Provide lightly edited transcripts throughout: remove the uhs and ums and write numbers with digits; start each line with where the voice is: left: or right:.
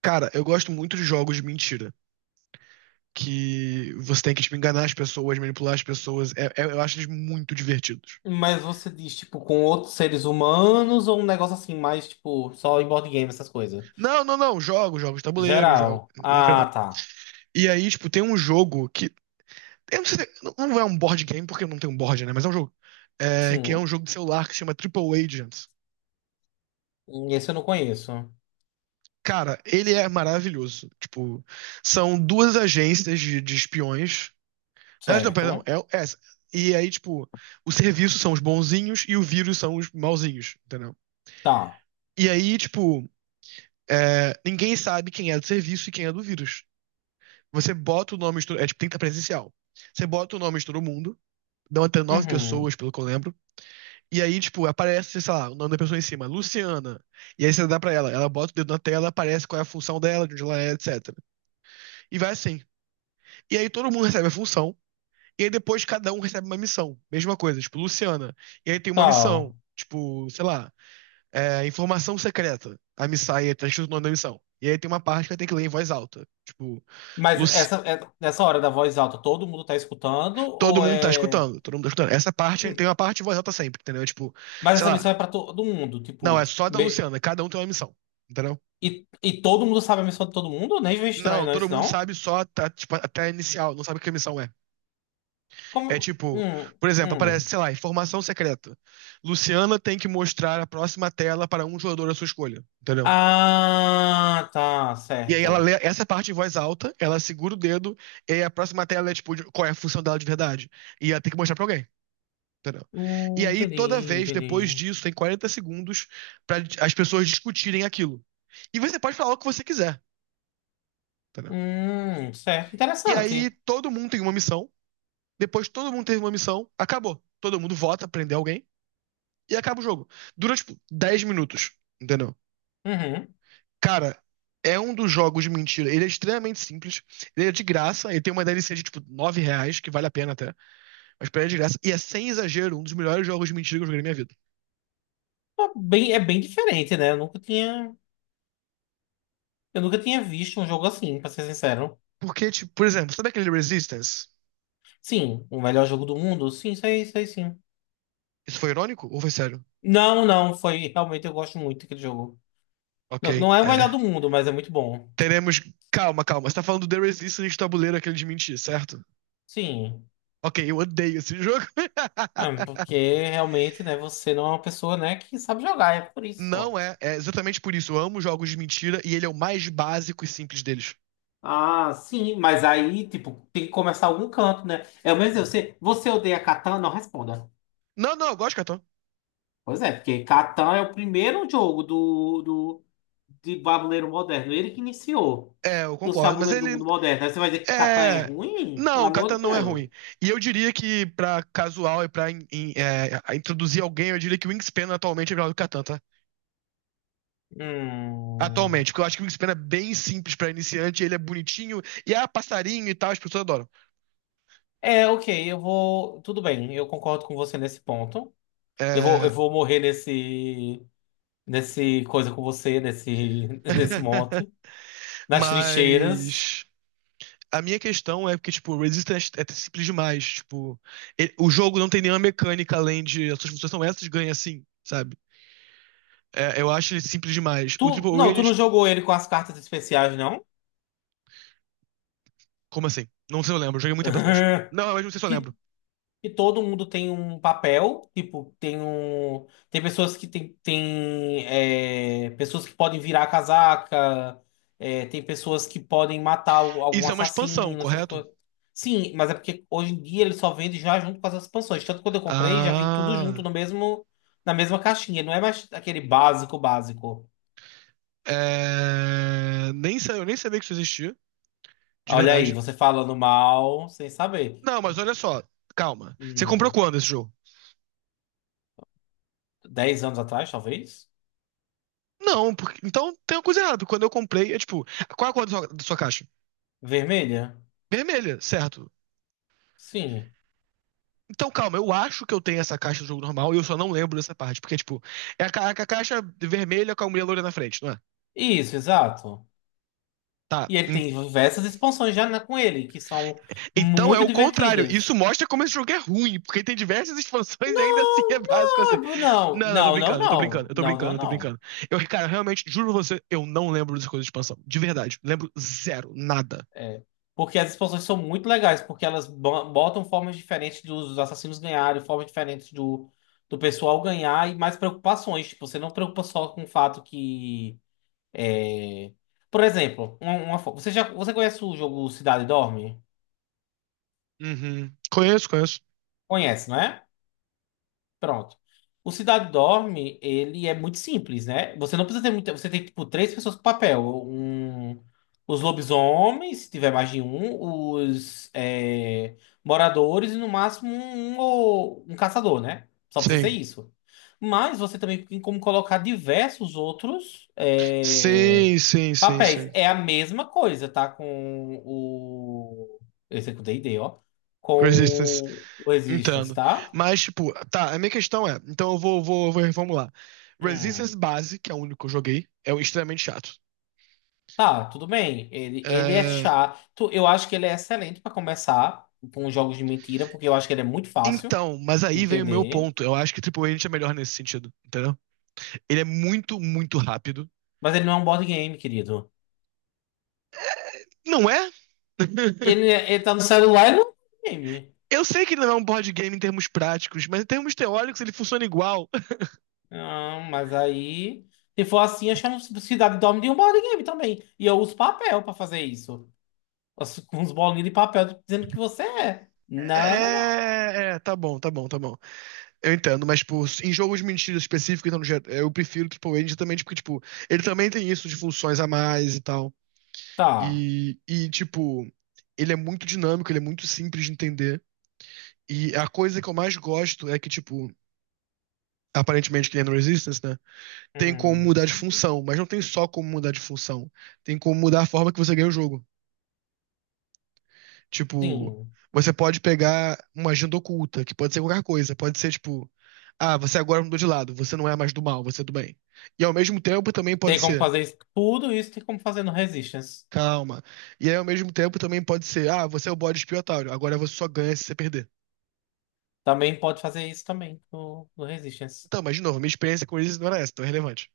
right: Cara, eu gosto muito de jogos de mentira. Que você tem que tipo, enganar as pessoas, manipular as pessoas. Eu acho eles muito divertidos.
left: Mas você diz, tipo, com outros seres humanos ou um negócio assim, mais, tipo, só em board game, essas coisas?
right: Não, não, não. Jogos de tabuleiro, jogo,
left: Geral.
right: no
left: Ah,
right: geral.
left: tá.
right: E aí, tipo, tem um jogo que. Eu não sei, não é um board game, porque não tem um board, né? Mas é um jogo. É, que é um
left: Sim.
right: jogo de celular que se chama Triple Agents.
left: Esse eu não conheço.
right: Cara, ele é maravilhoso. Tipo, são duas agências de espiões. Ah, não, perdão.
left: Certo.
right: É, e aí, tipo, o serviço são os bonzinhos e o vírus são os mauzinhos, entendeu?
left: Tá.
right: E aí, tipo, ninguém sabe quem é do serviço e quem é do vírus. Você bota o nome, é tipo, tem que estar presencial. Você bota o nome de todo mundo, dão até nove
left: Uhum.
right: pessoas, pelo que eu lembro. E aí, tipo, aparece, sei lá, o nome da pessoa em cima, Luciana. E aí você dá pra ela, ela bota o dedo na tela, aparece qual é a função dela, de onde ela é, etc. E vai assim. E aí todo mundo recebe a função, e aí depois cada um recebe uma missão. Mesma coisa, tipo, Luciana. E aí tem uma
left: Tá.
right: missão, tipo, sei lá, Informação secreta. A Missaia tá escrito o nome da missão. E aí tem uma parte que ela tem que ler em voz alta. Tipo,
left: Mas
right: Luci-
left: essa hora da voz alta, todo mundo tá escutando?
right: todo
left: Ou
right: mundo tá
left: é.
right: escutando, todo mundo tá escutando. Essa parte, tem
left: Hum.
right: uma parte em voz alta sempre, entendeu? Tipo,
left: Mas
right: sei
left: essa
right: lá,
left: missão é pra todo mundo,
right: não,
left: tipo.
right: é só da Luciana, cada um tem uma missão, entendeu?
left: E todo mundo sabe a missão de todo mundo? Nem vem estranho,
right: Não,
left: não,
right: todo
left: isso
right: mundo
left: não?
right: sabe só tá, tipo, até a inicial, não sabe o que a missão é. É
left: Como.
right: tipo, por exemplo, aparece,
left: Hum.
right: sei lá, informação secreta. Luciana tem que mostrar a próxima tela para um jogador à sua escolha, entendeu?
left: Ah, tá,
right: E aí ela
left: certo.
right: lê essa parte em voz alta, ela segura o dedo, e aí a próxima tela é qual é a função dela de verdade. E ela tem que mostrar pra alguém. Entendeu? E aí, toda
left: Entendi,
right: vez depois
left: entendi.
right: disso, tem 40 segundos pra as pessoas discutirem aquilo. E você pode falar o que você quiser. Entendeu?
left: Certo,
right: E aí,
left: interessante.
right: todo mundo tem uma missão. Depois, todo mundo teve uma missão. Acabou. Todo mundo vota, prender alguém. E acaba o jogo. Dura, tipo, 10 minutos. Entendeu?
left: Uhum.
right: Cara, é um dos jogos de mentira. Ele é extremamente simples. Ele é de graça. Ele tem uma DLC de tipo R$ 9, que vale a pena até. Mas pra ele é de graça. E é sem exagero, um dos melhores jogos de mentira que eu joguei na minha vida.
left: É bem diferente, né? Eu nunca tinha visto um jogo assim, pra ser sincero.
right: Porque, tipo, por exemplo, sabe aquele Resistance?
left: Sim, o melhor jogo do mundo? Sim, sei, sei, sim.
right: Isso foi irônico ou foi sério?
left: Não, não, foi, realmente eu gosto muito daquele jogo.
right: Ok,
left: Não, não é o
right: é.
left: melhor do mundo, mas é muito bom.
right: Teremos. Calma, calma. Você tá falando do The Resistance de tabuleiro, aquele de mentir, certo?
left: Sim,
right: Ok, eu odeio esse jogo.
left: é, porque realmente, né, você não é uma pessoa, né, que sabe jogar, é por isso
right: Não
left: só.
right: é. É exatamente por isso. Eu amo jogos de mentira e ele é o mais básico e simples deles.
left: Ah, sim, mas aí, tipo, tem que começar algum canto, né? É o mesmo, você odeia Catan? Não responda.
right: Não, não, eu gosto, Catão.
left: Pois é, porque Catan é o primeiro jogo do, de tabuleiro moderno. Ele que iniciou
right: É, eu
left: os
right: concordo, mas
left: tabuleiros do
right: ele
left: mundo moderno. Aí você vai dizer que Catan é
right: É.
left: ruim? Pelo
right: Não,
left: amor
right: Catan
left: de
right: não é
left: Deus.
right: ruim. E eu diria que pra casual e pra introduzir alguém, eu diria que o Wingspan atualmente é melhor do que Catan, tá?
left: Hum.
right: Atualmente, porque eu acho que o Wingspan é bem simples pra iniciante, ele é bonitinho, e há passarinho e tal, as pessoas adoram.
left: É, ok, eu vou. Tudo bem, eu concordo com você nesse ponto. Eu vou,
right: É,
left: eu vou morrer nesse coisa com você, nesse, nesse monte, nas trincheiras.
right: Mas a minha questão é porque, tipo, o Resistance é simples demais. Tipo, o jogo não tem nenhuma mecânica além de as suas funções são essas, ganha assim, sabe? É, eu acho ele simples demais. O Triple
left: Tu não
right: Agent.
left: jogou ele com as cartas especiais, não?
right: Como assim? Não sei se eu lembro, joguei muito tempo atrás. Não, mas não sei se eu
left: Que
right: lembro.
left: E todo mundo tem um papel, tipo, tem um. Tem pessoas que tem é, pessoas que podem virar a casaca, é, tem pessoas que podem matar algum
right: Isso é uma expansão,
left: assassino, essas
right: correto?
left: coisas. Sim, mas é porque hoje em dia ele só vende já junto com as expansões. Tanto que quando eu comprei, já vem tudo junto
right: Ah.
left: no mesmo, na mesma caixinha. Não é mais aquele básico básico.
right: Nem sa- Eu nem sabia que isso existia, de
left: Olha aí,
right: verdade.
left: você falando mal sem saber.
right: Não, mas olha só, calma. Você comprou
left: Hum,
right: quando esse jogo?
left: 10 anos atrás, talvez?
right: Não, porque... então tem uma coisa errada. Quando eu comprei, é tipo, qual é a cor da sua caixa?
left: Vermelha?
right: Vermelha, certo?
left: Sim.
right: Então calma, eu acho que eu tenho essa caixa do jogo normal e eu só não lembro dessa parte. Porque, tipo, é a caixa vermelha com a mulher loira na frente, não é?
left: Isso, exato.
right: Tá.
left: E ele tem diversas expansões com ele, que são
right: Então é
left: muito
right: o contrário. Isso
left: divertidas.
right: mostra como esse jogo é ruim, porque tem diversas expansões e ainda assim é
left: Não,
right: básico
left: não,
right: assim. Não,
left: não,
right: não, eu tô
left: não, não,
right: brincando, eu tô brincando,
left: não,
right: eu tô
left: não,
right: brincando,
left: não,
right: eu tô
left: não.
right: brincando. Eu, cara, realmente, juro você, eu não lembro das coisas de expansão. De verdade. Lembro zero, nada.
left: É, porque as expansões são muito legais, porque elas botam formas diferentes dos assassinos ganharem, formas diferentes do pessoal ganhar e mais preocupações. Tipo, você não preocupa só com o fato que. é, Por exemplo, uma fo- você já você conhece o jogo Cidade Dorme?
right: Uhum. Conheço, conheço.
left: Conhece, não é? Pronto. O Cidade Dorme, ele é muito simples, né? Você não precisa ter muita. Você tem, tipo, três pessoas com papel. Um, os lobisomens, se tiver mais de um, os moradores e no máximo um, um caçador, né? Só precisa ser
right: Sim.
left: isso. Mas você também tem como colocar diversos outros
right: Sim, sim, sim,
left: papéis.
right: sim.
left: É a mesma coisa, tá? Com o. Esse aqui é o D&D, ó.
right: Resistance.
left: Com o Resistance,
right: Entendo.
left: tá?
right: Mas, tipo, tá, a minha questão é. Então eu vou reformular.
left: Hum.
right: Resistance base, que é o único que eu joguei, é o extremamente chato.
left: Tá, tudo bem. Ele é
right: É,
left: chato. Eu acho que ele é excelente pra começar com os jogos de mentira, porque eu acho que ele é muito fácil
right: então, mas
left: de
right: aí vem o meu
left: entender.
right: ponto. Eu acho que Triple H é melhor nesse sentido, entendeu? Ele é muito, muito rápido.
left: Mas ele não é um board game, querido.
right: Não é?
left: Ele, ele tá no celular, ele não é um board game.
right: Eu sei que ele não é um board game em termos práticos, mas em termos teóricos ele funciona igual.
left: Não, mas aí, se for assim, eu chamo Cidade Dorme de um board game também. E eu uso papel pra fazer isso. Com uns bolinhos de papel dizendo que você é. Não, não, não.
right: Tá bom, tá bom, tá bom. Eu entendo, mas tipo, em jogos de mentira específicos, então, eu prefiro o Triple H justamente porque, tipo, ele também tem isso de funções a mais e tal.
left: Tá.
right: E tipo, ele é muito dinâmico, ele é muito simples de entender. E a coisa que eu mais gosto é que, tipo, aparentemente que ele é no Resistance, né? Tem como
left: Uhum.
right: mudar de função, mas não tem só como mudar de função. Tem como mudar a forma que você ganha o jogo. Tipo,
left: Sim.
right: você pode pegar uma agenda oculta, que pode ser qualquer coisa. Pode ser, tipo, ah, você agora mudou de lado, você não é mais do mal, você é do bem. E ao mesmo tempo também pode
left: Tem como
right: ser,
left: fazer isso. Tudo isso tem como fazer no Resistance.
right: calma. E aí, ao mesmo tempo também pode ser, ah, você é o bode expiatório, agora você só ganha se você perder.
left: Também pode fazer isso também no, Resistance.
right: Então, mas de novo, minha experiência com eles não era essa, então é relevante.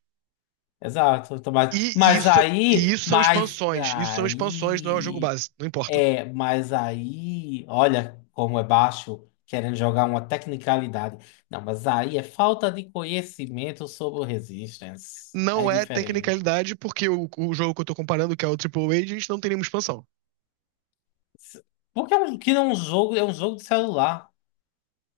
left: Exato. Então,
right: E
left: Mas, mas
right: isso, e
left: aí,
right: isso são
left: mas
right: expansões. Isso são expansões, não é o jogo
left: aí,
right: base, não importa.
left: é, mas aí, olha como é baixo, querendo jogar uma tecnicalidade. Não, mas aí é falta de conhecimento sobre o Resistance. É
right: Não é
left: diferente.
right: tecnicalidade, porque o jogo que eu tô comparando, que é o Triple Agent, não tem nenhuma expansão.
left: S- Porque que não é um jogo, é um jogo de celular.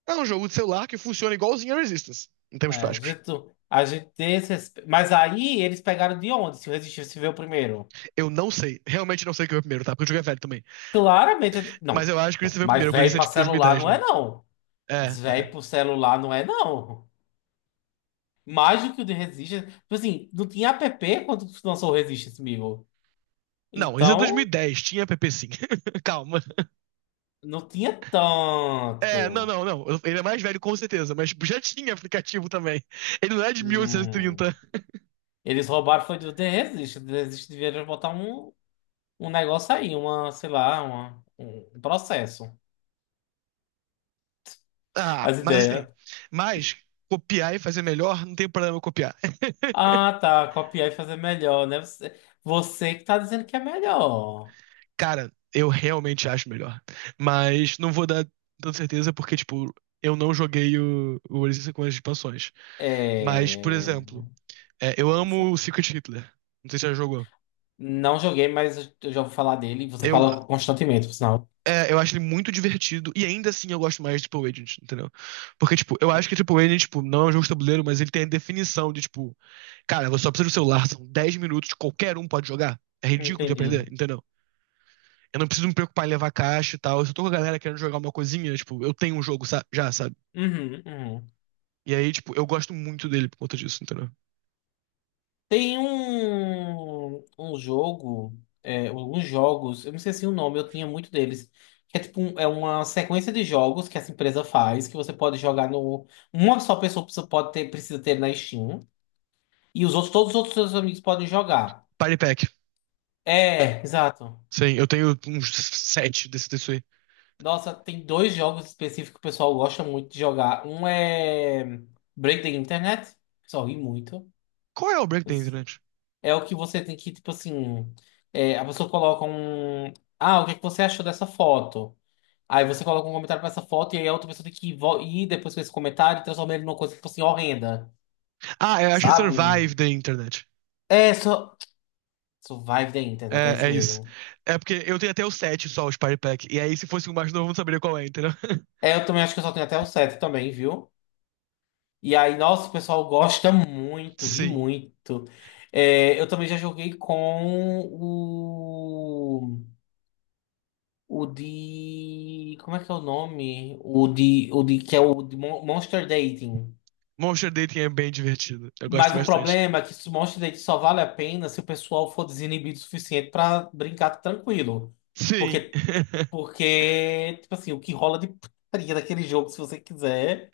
right: É um jogo de celular que funciona igualzinho a Resistance, em
left: É,
right: termos
left: a
right: práticos.
left: gente, a gente tem esse, mas aí eles pegaram de onde? Se o Resistance veio primeiro?
right: Eu não sei, realmente não sei o que veio primeiro, tá? Porque o jogo é velho também.
left: Claramente.
right: Mas
left: Não,
right: eu acho que isso
left: não.
right: veio
left: Mas
right: primeiro, porque
left: velho
right: isso é
left: pra
right: tipo
left: celular
right: 2010,
left: não é,
right: né?
left: não.
right: É,
left: Velho
right: é.
left: pro celular não é, não. Mais do que o de Resistance. Tipo assim, não tinha app quando lançou o Resistance, amigo.
right: Não, esse é
left: Então,
right: 2010, tinha app sim. Calma.
left: não tinha
right: É, não,
left: tanto.
right: não, não. Ele é mais velho com certeza, mas tipo, já tinha aplicativo também. Ele não é de 1830.
left: Hum. Eles roubaram foi do The Resistance. The Resistance deveria botar um negócio aí, uma, sei lá, uma, um processo.
right: Ah,
left: As
right: mas assim.
left: ideias.
right: Mas copiar e fazer melhor, não tem problema copiar.
left: Ah, tá. Copiar e fazer melhor, né? Você que tá dizendo que é melhor.
right: Cara, eu realmente acho melhor. Mas não vou dar tanta certeza porque, tipo, eu não joguei o Oasis com as expansões. Mas, por
left: É.
right: exemplo, eu
left: Pois
right: amo o
left: é.
right: Secret Hitler. Não sei se você já jogou.
left: Não joguei, mas eu já ouvi falar dele. Você
right: Eu,
left: fala constantemente, por sinal.
right: eu acho ele muito divertido e ainda assim eu gosto mais de Triple Agent, entendeu? Porque, tipo, eu acho que Triple Agent, tipo, não é um jogo de tabuleiro, mas ele tem a definição de, tipo, cara, você só precisa do celular, são 10 minutos, qualquer um pode jogar. É ridículo de aprender,
left: Entendi.
right: entendeu? Eu não preciso me preocupar em levar caixa e tal. Se eu tô com a galera querendo jogar uma coisinha, tipo, eu tenho um jogo já, sabe?
left: Uhum, uhum.
right: E aí, tipo, eu gosto muito dele por conta disso, entendeu?
left: Tem um jogo, alguns jogos, eu não sei se o nome, eu tinha muito deles. Que é tipo é uma sequência de jogos que essa empresa faz, que você pode jogar no. Uma só pessoa pode ter, precisa ter na Steam. E os outros, todos os outros seus amigos podem jogar.
right: Party Pack.
left: É, exato.
right: Sim, eu tenho uns sete desse aí.
left: Nossa, tem dois jogos específicos que o pessoal gosta muito de jogar. Um é Break the Internet, o pessoal ri muito.
right: Qual é o break da internet?
left: É o que você tem que, tipo assim, a pessoa coloca um. Ah, o que é que você achou dessa foto? Aí você coloca um comentário pra essa foto e aí a outra pessoa tem que ir depois com esse comentário e transformar ele numa coisa, tipo assim, horrenda,
right: Ah, eu acho que é
left: sabe?
right: Survive da Internet.
left: É, só. Survive the Internet, é
right: É,
left: isso
right: é isso.
left: mesmo.
right: É porque eu tenho até o 7 só, os Party Pack. E aí, se fosse o mais novo, eu não saberia qual é, entendeu?
left: É, eu também acho que eu só tenho até o 7 também, viu? E aí, nossa, o pessoal gosta muito, ri
right: Sim.
left: muito. É, eu também já joguei com o. O de. Como é que é o nome? O de. O de que é o de Monster Dating.
right: Monster Dating é bem divertido. Eu gosto
left: Mas o
right: bastante.
left: problema é que esse Monster Dating só vale a pena se o pessoal for desinibido o suficiente pra brincar tranquilo.
right: Sim.
left: Porque, porque, tipo assim, o que rola de putaria daquele jogo, se você quiser.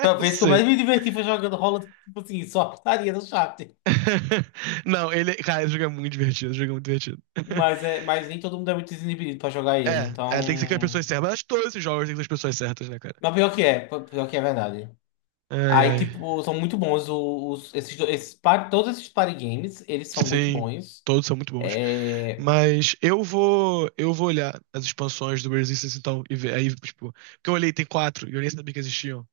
left: Pra ver se eu
right: Sim.
left: mais me diverti foi jogando rola, tipo assim, só a putaria no chat.
right: Não, ele. Cara, esse jogo é muito divertido. Esse jogo é muito divertido.
left: Mas nem todo mundo é muito desinibido pra jogar ele,
right: Tem que ser com as
left: então.
right: pessoas certas. Mas acho que todos esses jogos tem que ser com as pessoas certas, né, cara?
left: Mas pior que é verdade.
right: Ai,
left: Aí,
right: ai.
left: tipo, são muito bons todos esses party games, eles são muito
right: Sim,
left: bons.
right: todos são muito bons.
left: É,
right: Mas eu vou olhar as expansões do Resistance então e ver aí, tipo, porque eu olhei tem quatro e eu nem sabia que existiam.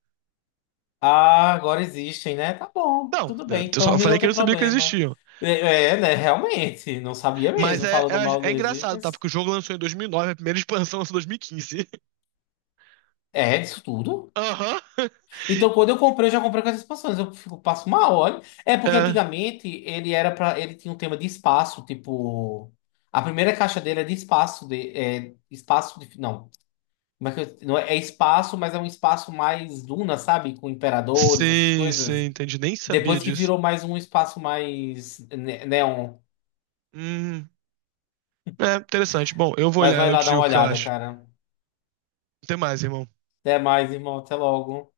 left: ah, agora existem, né? Tá bom,
right: Não,
left: tudo
right: né,
left: bem,
right: eu
left: pra
right: só
left: mim
right: falei
left: não
right: que eu
left: tem
right: não sabia que
left: problema.
right: existiam.
left: É, é, né? Realmente, não sabia
right: Mas
left: mesmo,
right: é,
left: falando mal da
right: engraçado, tá?
left: existência.
right: Porque o jogo lançou em 2009 a primeira expansão lançou em 2015.
left: É, disso tudo.
right: Aham.
left: Então, quando eu comprei, eu já comprei com essas expansões. Eu fico, passo mal, olha. É porque
right: É,
left: antigamente ele era para, ele tinha um tema de espaço, tipo, a primeira caixa dele é de espaço, de, espaço de, não, como é que não é, é espaço, mas é um espaço mais duna, sabe, com imperadores, essas
right: sim, sim,
left: coisas.
right: entendi. Nem sabia
left: Depois que
right: disso.
left: virou mais um espaço mais neon.
right: Hum, é interessante. Bom, eu vou
left: Mas
right: olhar,
left: vai
right: eu
left: lá
right: te
left: dar
right: digo
left: uma
right: o que eu
left: olhada,
right: acho.
left: cara.
right: Até mais, irmão.
left: Até mais, irmão. Até logo.